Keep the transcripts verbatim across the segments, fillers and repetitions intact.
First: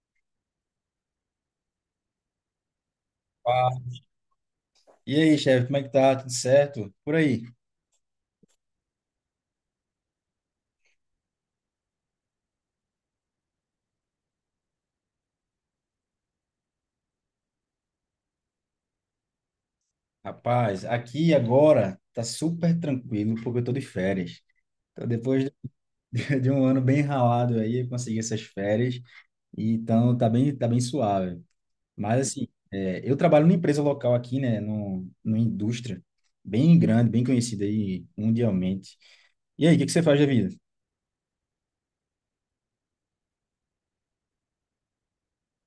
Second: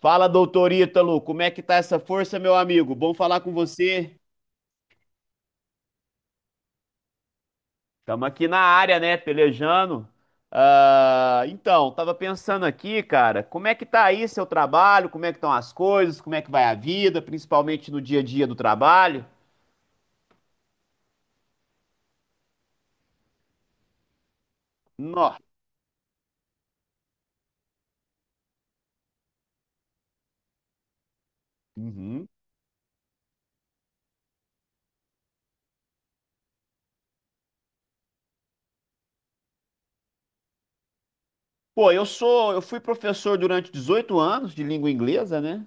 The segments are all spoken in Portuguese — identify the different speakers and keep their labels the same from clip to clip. Speaker 1: Fala, doutor Ítalo, como é que tá essa força, meu amigo? Bom falar com
Speaker 2: Ah,
Speaker 1: você.
Speaker 2: e aí, chefe, como é que tá? Tudo certo? Por aí.
Speaker 1: Estamos aqui na área, né, pelejando. Ah, então, tava pensando aqui, cara, como é que tá aí seu trabalho? Como é que estão as coisas? Como é que vai a vida, principalmente no dia a dia do trabalho?
Speaker 2: Rapaz, aqui agora tá super tranquilo porque eu tô de férias. Então,
Speaker 1: Nó.
Speaker 2: depois de de um ano bem ralado aí, eu consegui essas férias. E, então, tá bem, tá bem suave.
Speaker 1: Uhum.
Speaker 2: Mas, assim, é, eu trabalho numa empresa local aqui, né? no, numa indústria bem grande, bem conhecida aí mundialmente. E aí, o que que você faz da vida?
Speaker 1: Pô, eu sou, eu fui professor durante dezoito anos de língua inglesa, né?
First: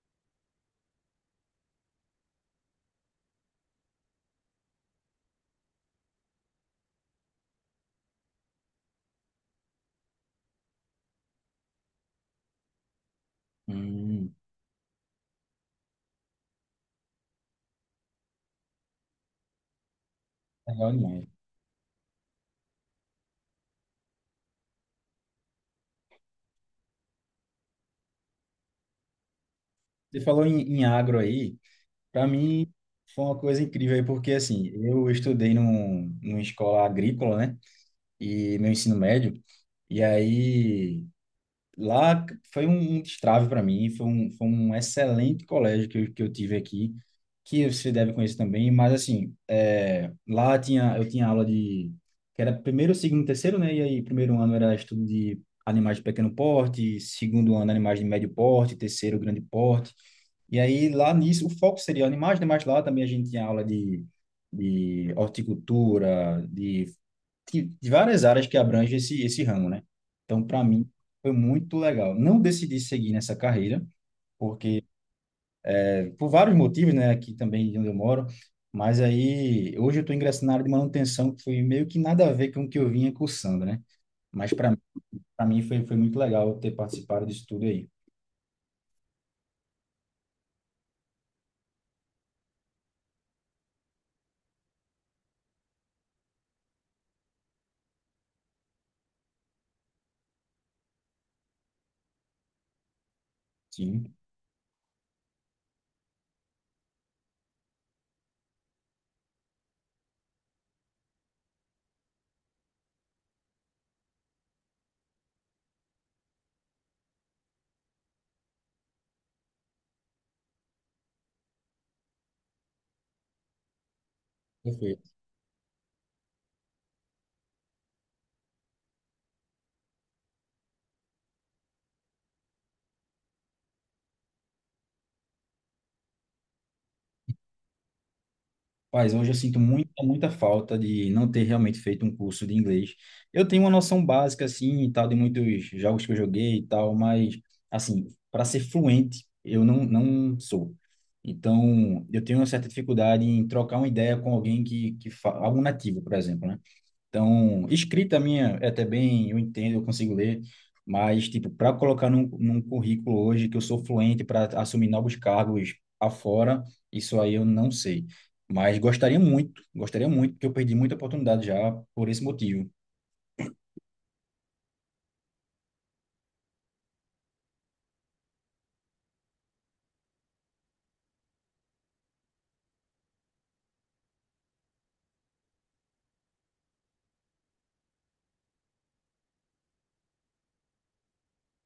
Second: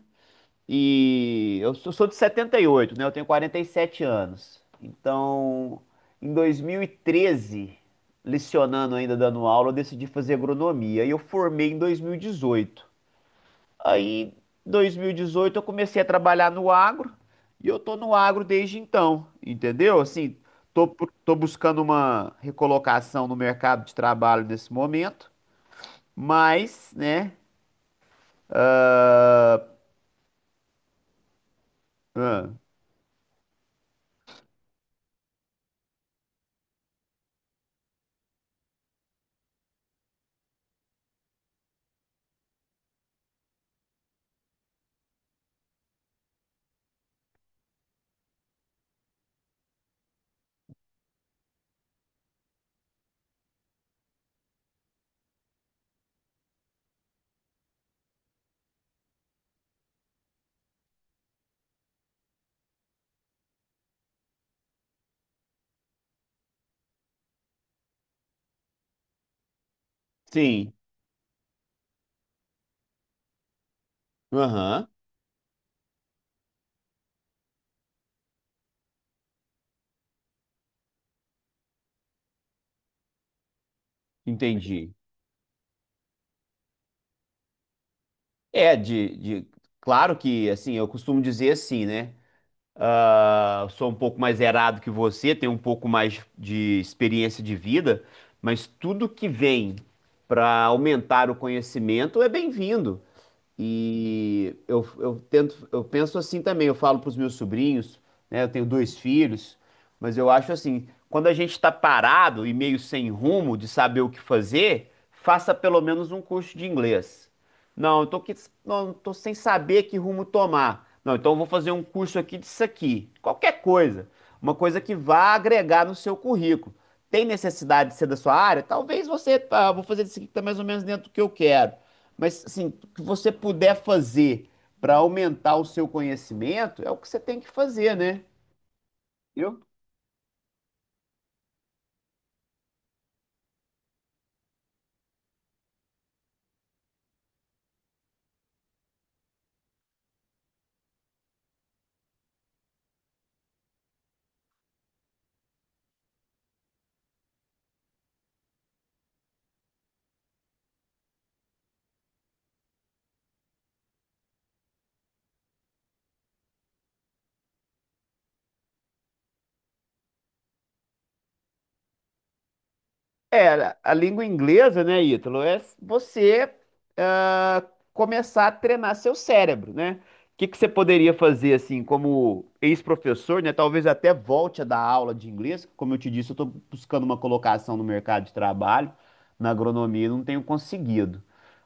Speaker 1: E eu sou sou de setenta e oito, né? Eu tenho quarenta e sete anos. Então, em dois mil e treze, lecionando ainda, dando aula, eu decidi fazer agronomia. E eu formei em dois mil e dezoito. Aí, em
Speaker 2: Hum,
Speaker 1: dois mil e dezoito eu comecei a trabalhar no agro. E eu tô no agro desde então, entendeu? Assim, tô,
Speaker 2: legal demais.
Speaker 1: tô buscando uma recolocação no mercado de trabalho nesse momento. Mas, né?
Speaker 2: Você falou em, em agro aí. Para
Speaker 1: ah,
Speaker 2: mim, foi uma coisa incrível aí, porque assim, eu estudei num, numa escola agrícola, né? E meu ensino médio, e aí lá foi um, um destrave para mim, foi um, foi um excelente colégio que eu, que eu tive aqui, que você deve conhecer também, mas assim, é, lá tinha, eu tinha aula de, que era primeiro, segundo, terceiro, né? E aí, primeiro ano era estudo de animais de pequeno porte, segundo ano animais de médio porte, terceiro grande porte, e aí, lá nisso, o foco seria animais, né? Mas lá também a gente tinha aula de, de horticultura, de, de, de várias áreas que abrangem esse, esse ramo, né? Então, para
Speaker 1: sim.
Speaker 2: mim, foi muito legal. Não decidi seguir nessa carreira, porque,
Speaker 1: Aham.
Speaker 2: eh, por vários motivos, né? Aqui também de onde eu moro. Mas aí, hoje eu estou ingressando na área de manutenção, que foi meio que nada a ver com o que eu vinha cursando, né? Mas para mim,
Speaker 1: Entendi.
Speaker 2: para mim foi, foi muito legal ter participado disso tudo aí.
Speaker 1: É. de, de- Claro que, assim, eu costumo dizer assim, né? Ah, sou um pouco mais errado que você, tenho um pouco mais de experiência de vida, mas tudo que vem para aumentar o conhecimento é bem-vindo.
Speaker 2: Sim,
Speaker 1: E eu, eu tento, eu penso assim também, eu falo para os meus sobrinhos, né? Eu tenho dois filhos, mas eu acho assim, quando a gente está parado e meio sem rumo de saber o que fazer, faça pelo menos um curso de inglês. Não, eu tô, que, não, tô sem saber que rumo tomar. Não, então eu vou fazer um curso aqui disso aqui. Qualquer coisa. Uma coisa que
Speaker 2: perfeito.
Speaker 1: vá agregar no seu currículo. Tem necessidade de ser da sua área? Talvez você, tá, vou fazer isso aqui que tá mais ou menos dentro do que eu quero. Mas, assim, o que você puder fazer para aumentar o seu conhecimento é o que você tem que fazer, né?
Speaker 2: Mas hoje eu sinto
Speaker 1: Eu
Speaker 2: muita, muita falta de não ter realmente feito um curso de inglês. Eu tenho uma noção básica, assim, e tal, de muitos jogos que eu joguei e tal, mas, assim, para ser fluente, eu não, não sou. Então, eu tenho uma certa dificuldade em trocar uma ideia com alguém que, que fa... algum nativo, por exemplo, né? Então, escrita minha é até bem, eu entendo, eu consigo ler, mas, tipo, para colocar num, num currículo hoje que eu sou fluente para assumir novos cargos afora, isso aí eu não sei. Mas gostaria muito, gostaria muito, porque eu perdi muita oportunidade já por esse motivo.
Speaker 1: É, a língua inglesa, né, Ítalo, é você ah, começar a treinar seu cérebro, né? O que que você poderia fazer, assim, como ex-professor, né? Talvez até volte a dar aula de inglês. Como eu te disse, eu estou buscando uma colocação no mercado de trabalho, na agronomia, e não tenho conseguido.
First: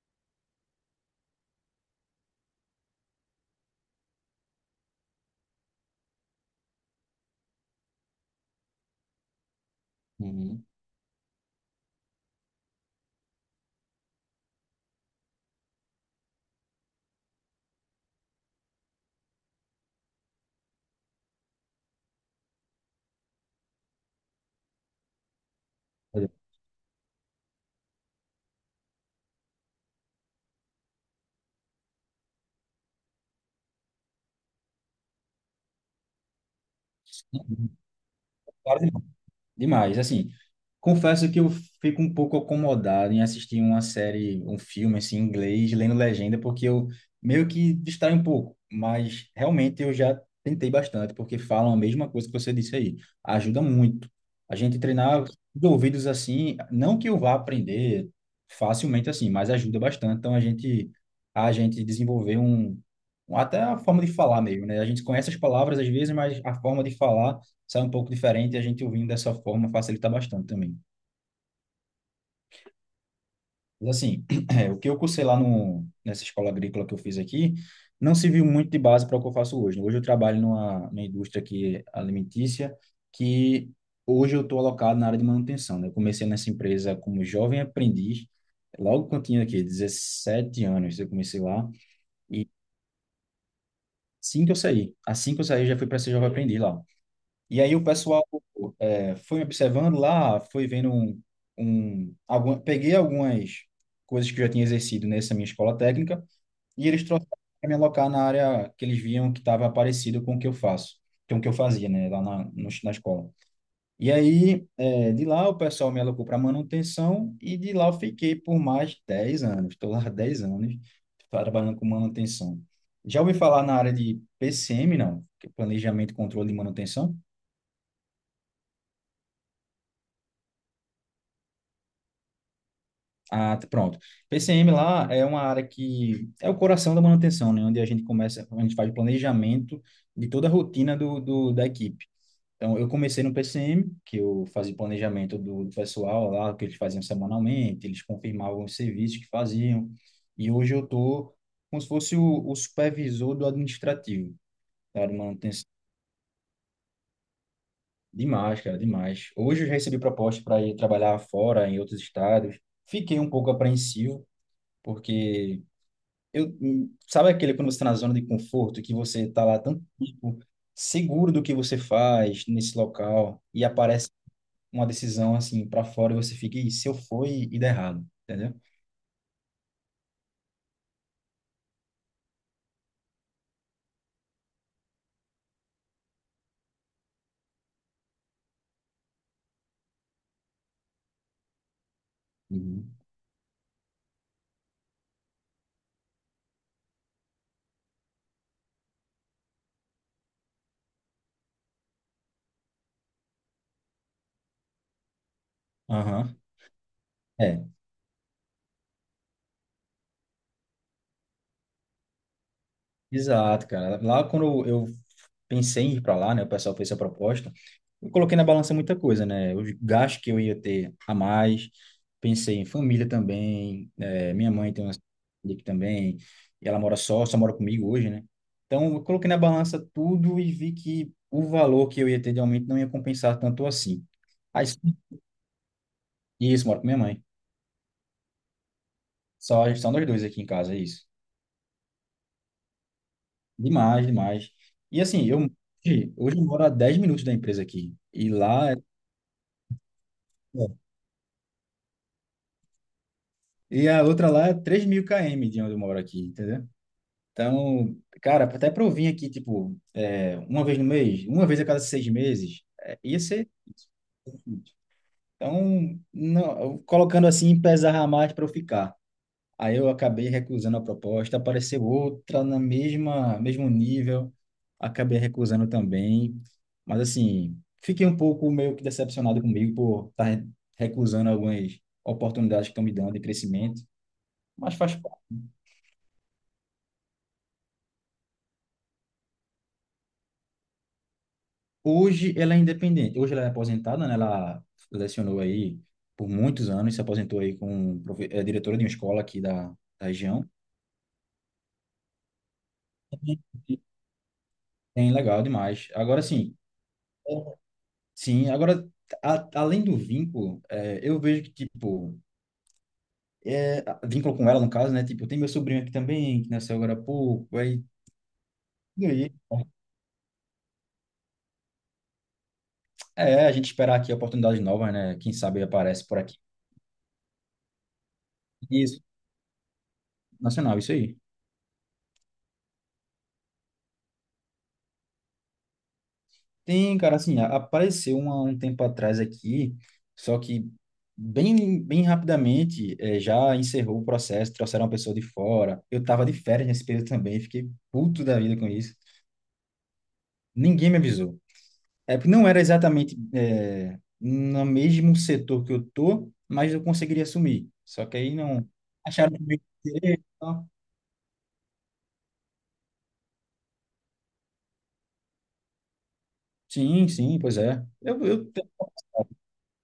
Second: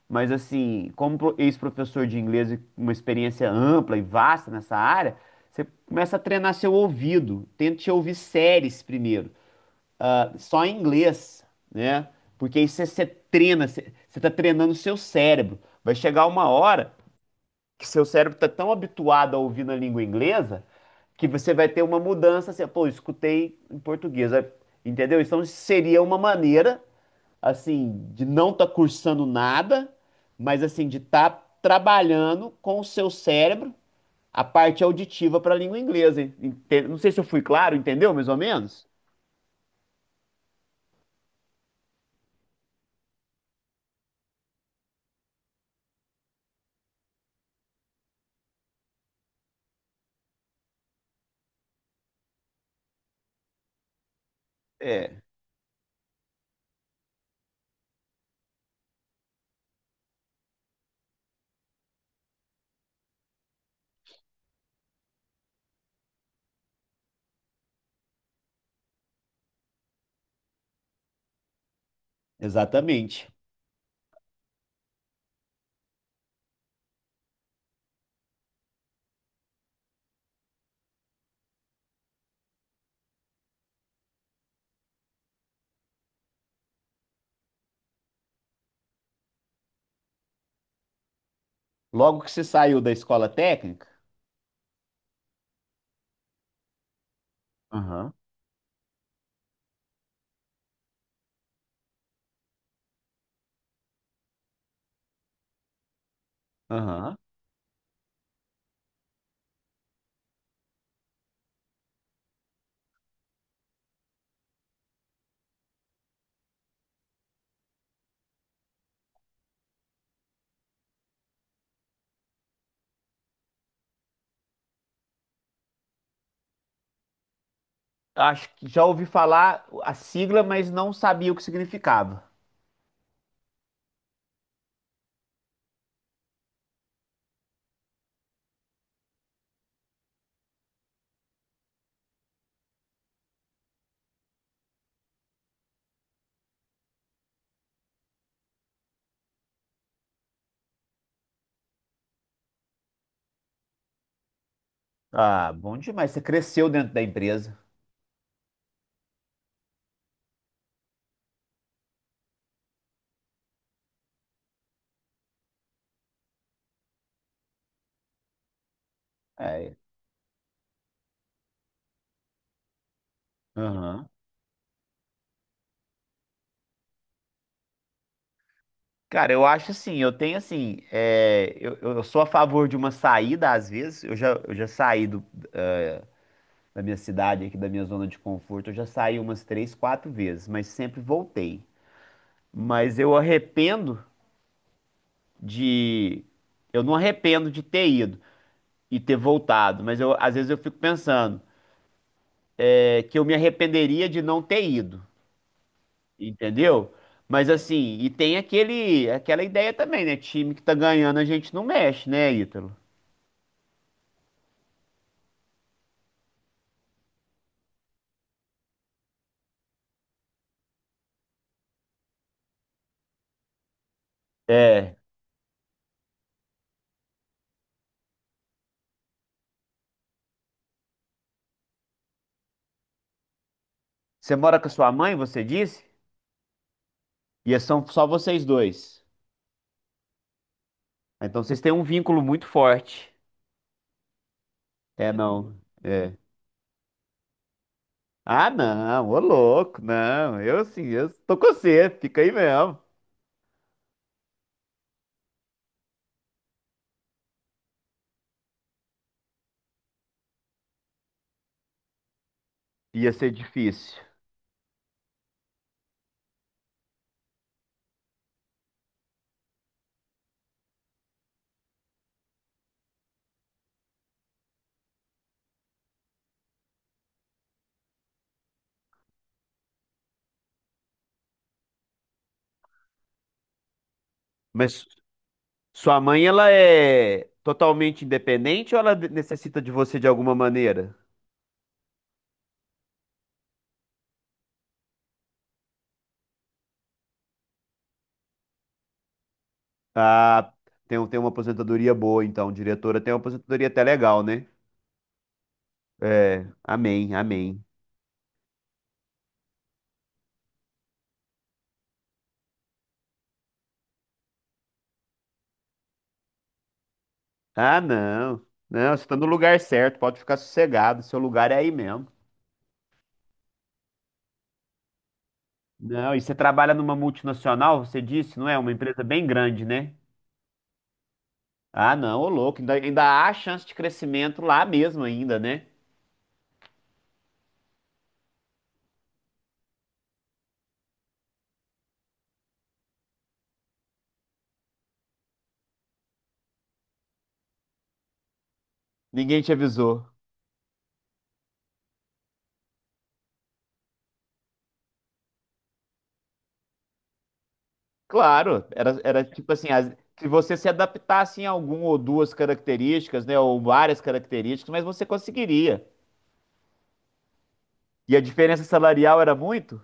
Speaker 1: Mas, assim, como pro- ex-professor de inglês, e uma experiência ampla e vasta nessa área, você começa a treinar seu ouvido. Tente ouvir séries primeiro, ah, só
Speaker 2: Uhum.
Speaker 1: em inglês, né? Porque aí você, você treina, você, você tá treinando o seu cérebro. Vai chegar uma hora que seu cérebro tá tão habituado a ouvir na língua inglesa que você vai ter uma mudança assim, pô, escutei em português, aí- entendeu? Então seria uma
Speaker 2: Olha,
Speaker 1: maneira, assim, de não estar cursando nada, mas assim, de estar trabalhando com o seu cérebro a parte auditiva para a língua inglesa. ente- Não sei se eu fui claro, entendeu? Mais ou menos?
Speaker 2: várias demais, assim, confesso que eu fico um pouco acomodado em assistir uma série, um filme, assim, em inglês, lendo legenda, porque eu meio que distraio um pouco, mas realmente eu já tentei bastante, porque falam a mesma coisa que você disse aí, ajuda muito. A gente
Speaker 1: É,
Speaker 2: treinar de ouvidos assim, não que eu vá aprender facilmente assim, mas ajuda bastante, então a gente, a gente desenvolver um, um- até a forma de falar mesmo, né? A gente conhece as palavras às vezes, mas a forma de falar sai um pouco diferente e a gente ouvindo dessa forma facilita bastante também.
Speaker 1: exatamente.
Speaker 2: Mas assim, é, o que eu cursei lá no, nessa escola agrícola que eu fiz aqui, não se viu muito de base para o que eu faço hoje. Hoje eu trabalho numa, numa indústria que é alimentícia, que hoje eu estou alocado na área de manutenção, né? Eu comecei nessa empresa como jovem aprendiz, logo quando eu tinha aqui dezessete anos, eu comecei lá,
Speaker 1: Logo que você
Speaker 2: e
Speaker 1: saiu da escola técnica,
Speaker 2: assim que eu saí, assim que eu saí, eu já fui para ser jovem aprendiz lá. E aí o
Speaker 1: aham,
Speaker 2: pessoal é, foi me observando lá, foi vendo um, um alguma, peguei algumas coisas que eu já tinha exercido nessa minha escola técnica e eles
Speaker 1: aham.
Speaker 2: trouxeram para me alocar na área que eles viam que estava parecido com o que eu faço, com o que eu fazia, né, lá na, no- na escola. E aí, é, de lá o pessoal me alocou para manutenção e de lá eu fiquei por mais de dez anos. Estou lá há dez anos trabalhando com manutenção. Já ouvi falar na área de P C M, não? Que é Planejamento, Controle e Manutenção?
Speaker 1: Acho que já ouvi falar a sigla, mas não sabia o que significava.
Speaker 2: Ah, pronto. P C M lá é uma área que é o coração da manutenção, né? Onde a gente começa, a gente faz o planejamento de toda a rotina do, do, da equipe. Então, eu comecei no P C M, que eu fazia planejamento do, do pessoal lá, o que eles faziam semanalmente, eles confirmavam os serviços que faziam. E hoje eu tô como se fosse o, o supervisor do administrativo, tá? De
Speaker 1: Ah,
Speaker 2: manutenção.
Speaker 1: bom demais. Você cresceu dentro da empresa.
Speaker 2: Demais, cara, demais. Hoje eu já recebi proposta para ir trabalhar fora, em outros estados. Fiquei um pouco apreensivo, porque Eu, hum, sabe aquele, quando você está na zona de conforto, que você está lá
Speaker 1: É.
Speaker 2: tanto tempo seguro do que você faz nesse local e
Speaker 1: Aham.
Speaker 2: aparece uma decisão assim para fora e você fica: "Ih, se eu for e e der errado", entendeu?
Speaker 1: Cara, eu acho assim, eu tenho assim, é, eu, eu sou a favor de uma saída às vezes, eu já, eu já saí do- da minha cidade aqui, da minha zona de conforto, eu já saí umas três, quatro vezes, mas sempre voltei.
Speaker 2: Uhum.
Speaker 1: Mas eu arrependo de, eu não arrependo de ter ido, e ter voltado. Mas eu, às vezes eu fico pensando é, que eu me arrependeria de não ter ido,
Speaker 2: Aham.
Speaker 1: entendeu? Mas
Speaker 2: É.
Speaker 1: assim, e tem aquele, aquela ideia também, né? Time que tá ganhando, a gente não mexe, né, Ítalo?
Speaker 2: Exato, cara. Lá quando eu pensei em ir para lá, né, o pessoal fez essa proposta, eu coloquei na balança muita coisa, né? Os gastos que eu ia ter a mais, pensei em família também, eh, minha mãe tem uma
Speaker 1: É.
Speaker 2: filha aqui também, e ela mora só, só mora comigo hoje, né? Então, eu coloquei na balança tudo e vi que o valor que eu ia ter de aumento não ia compensar tanto assim.
Speaker 1: Você mora
Speaker 2: Aí,
Speaker 1: com a sua mãe, você disse?
Speaker 2: isso, moro com minha mãe.
Speaker 1: E, é, são só vocês dois.
Speaker 2: Só, só nós dois aqui em casa, é isso.
Speaker 1: Ah, então vocês têm um vínculo muito forte.
Speaker 2: Demais, demais. E
Speaker 1: É,
Speaker 2: assim, eu
Speaker 1: não.
Speaker 2: hoje
Speaker 1: É.
Speaker 2: hoje eu moro a dez minutos da empresa aqui. E
Speaker 1: Ah,
Speaker 2: lá é-
Speaker 1: não, ô louco, não. Eu sim, eu tô com você, fica aí mesmo.
Speaker 2: e a outra lá é três mil quilômetros de onde eu moro aqui, entendeu? Então, cara, até para eu vir aqui, tipo, é, uma vez no mês, uma vez a cada seis meses, é,
Speaker 1: Ia
Speaker 2: ia
Speaker 1: ser
Speaker 2: ser
Speaker 1: difícil.
Speaker 2: difícil. Então, não, eu- colocando assim, pesar mais para eu ficar. Aí eu acabei recusando a proposta, apareceu outra na mesma, mesmo nível, acabei recusando também. Mas assim, fiquei um pouco meio que decepcionado comigo por estar recusando algumas oportunidades que estão me dando de crescimento, mas
Speaker 1: Mas
Speaker 2: faz parte.
Speaker 1: sua mãe, ela é totalmente independente ou ela de- necessita de você de alguma maneira?
Speaker 2: Hoje ela é independente, hoje ela é aposentada, né? Ela lecionou aí por muitos anos, se aposentou aí com um profe- é, diretora de uma escola aqui da, da região.
Speaker 1: Ah, tem, um- tem uma aposentadoria boa, então. Diretora tem uma aposentadoria até legal, né?
Speaker 2: Bem legal demais. Agora
Speaker 1: É,
Speaker 2: sim.
Speaker 1: amém, amém.
Speaker 2: Sim, agora, a- além do vínculo, é, eu vejo que, tipo, é, vínculo com ela, no caso, né? Tipo, tem meu sobrinho aqui também, que nasceu agora há pouco,
Speaker 1: Ah,
Speaker 2: aí,
Speaker 1: não. Não, você
Speaker 2: e
Speaker 1: tá no
Speaker 2: aí,
Speaker 1: lugar certo, pode ficar sossegado, seu lugar é aí mesmo.
Speaker 2: é, a gente esperar aqui oportunidades novas, né? Quem sabe aparece
Speaker 1: Não,
Speaker 2: por
Speaker 1: e você
Speaker 2: aqui.
Speaker 1: trabalha numa multinacional, você disse, não é? Uma
Speaker 2: Isso,
Speaker 1: empresa bem grande, né?
Speaker 2: nacional, isso aí.
Speaker 1: Ah, não, ô louco, ainda, ainda há chance de crescimento lá mesmo ainda, né?
Speaker 2: Tem, cara, assim, a- apareceu uma, um tempo atrás aqui, só que bem, bem rapidamente é, já encerrou o processo, trouxeram uma pessoa de fora. Eu tava de férias nesse período também, fiquei puto da vida com isso.
Speaker 1: Ninguém te avisou.
Speaker 2: Ninguém me avisou. É porque não era exatamente é, no mesmo setor que eu tô, mas eu conseguiria assumir. Só que aí
Speaker 1: Claro,
Speaker 2: não
Speaker 1: era, era
Speaker 2: acharam
Speaker 1: tipo
Speaker 2: comigo
Speaker 1: assim, as-
Speaker 2: direito,
Speaker 1: se você
Speaker 2: tá?
Speaker 1: se adaptasse em algum ou duas características, né, ou várias características, mas você conseguiria.
Speaker 2: Sim, sim, pois é.
Speaker 1: E a
Speaker 2: Eu, eu,
Speaker 1: diferença salarial era muito?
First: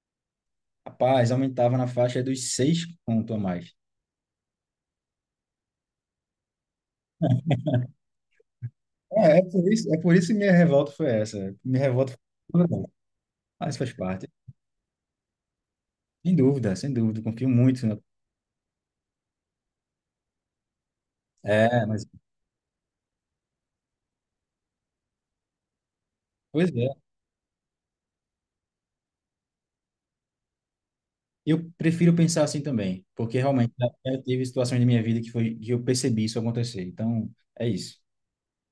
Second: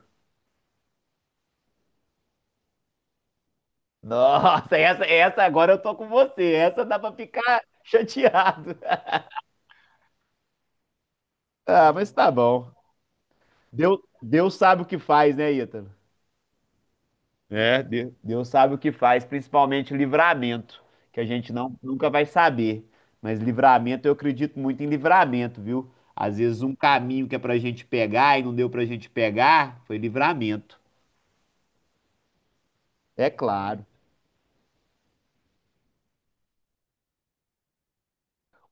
Speaker 2: rapaz, aumentava na faixa dos seis conto a mais.
Speaker 1: Nossa, essa, essa agora eu tô com você. Essa dá pra ficar chateado.
Speaker 2: É, é por isso, é por isso que minha revolta foi essa. Minha
Speaker 1: Ah, mas
Speaker 2: revolta
Speaker 1: tá
Speaker 2: foi.
Speaker 1: bom.
Speaker 2: Mas faz
Speaker 1: Deus,
Speaker 2: parte.
Speaker 1: Deus sabe o que faz, né, Ítalo?
Speaker 2: Sem dúvida, sem dúvida. Confio muito na.
Speaker 1: De- Deus sabe o que faz, principalmente livramento, que a gente não,
Speaker 2: É, mas.
Speaker 1: nunca vai saber. Mas livramento, eu acredito muito em livramento, viu? Às vezes
Speaker 2: Pois
Speaker 1: um
Speaker 2: é.
Speaker 1: caminho que é pra gente pegar e não deu pra gente pegar, foi livramento.
Speaker 2: Eu prefiro pensar assim também,
Speaker 1: É
Speaker 2: porque realmente
Speaker 1: claro.
Speaker 2: já já teve situações da minha vida que foi que eu percebi isso acontecer. Então, é isso.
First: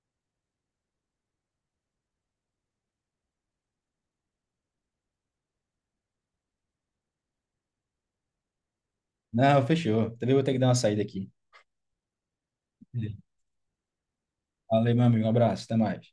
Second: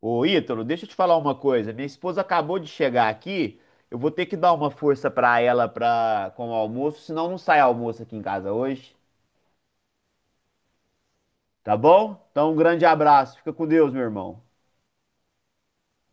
Speaker 1: Ô, Ítalo, deixa eu te falar uma coisa. Minha esposa acabou de chegar aqui. Eu vou ter que dar uma força pra ela pra, com o almoço, senão não sai almoço aqui em casa hoje.
Speaker 2: Não, fechou. Também vou ter que dar uma saída aqui.
Speaker 1: Tá bom? Então, um grande abraço. Fica com Deus, meu irmão.
Speaker 2: Valeu, meu amigo. Um abraço. Até mais.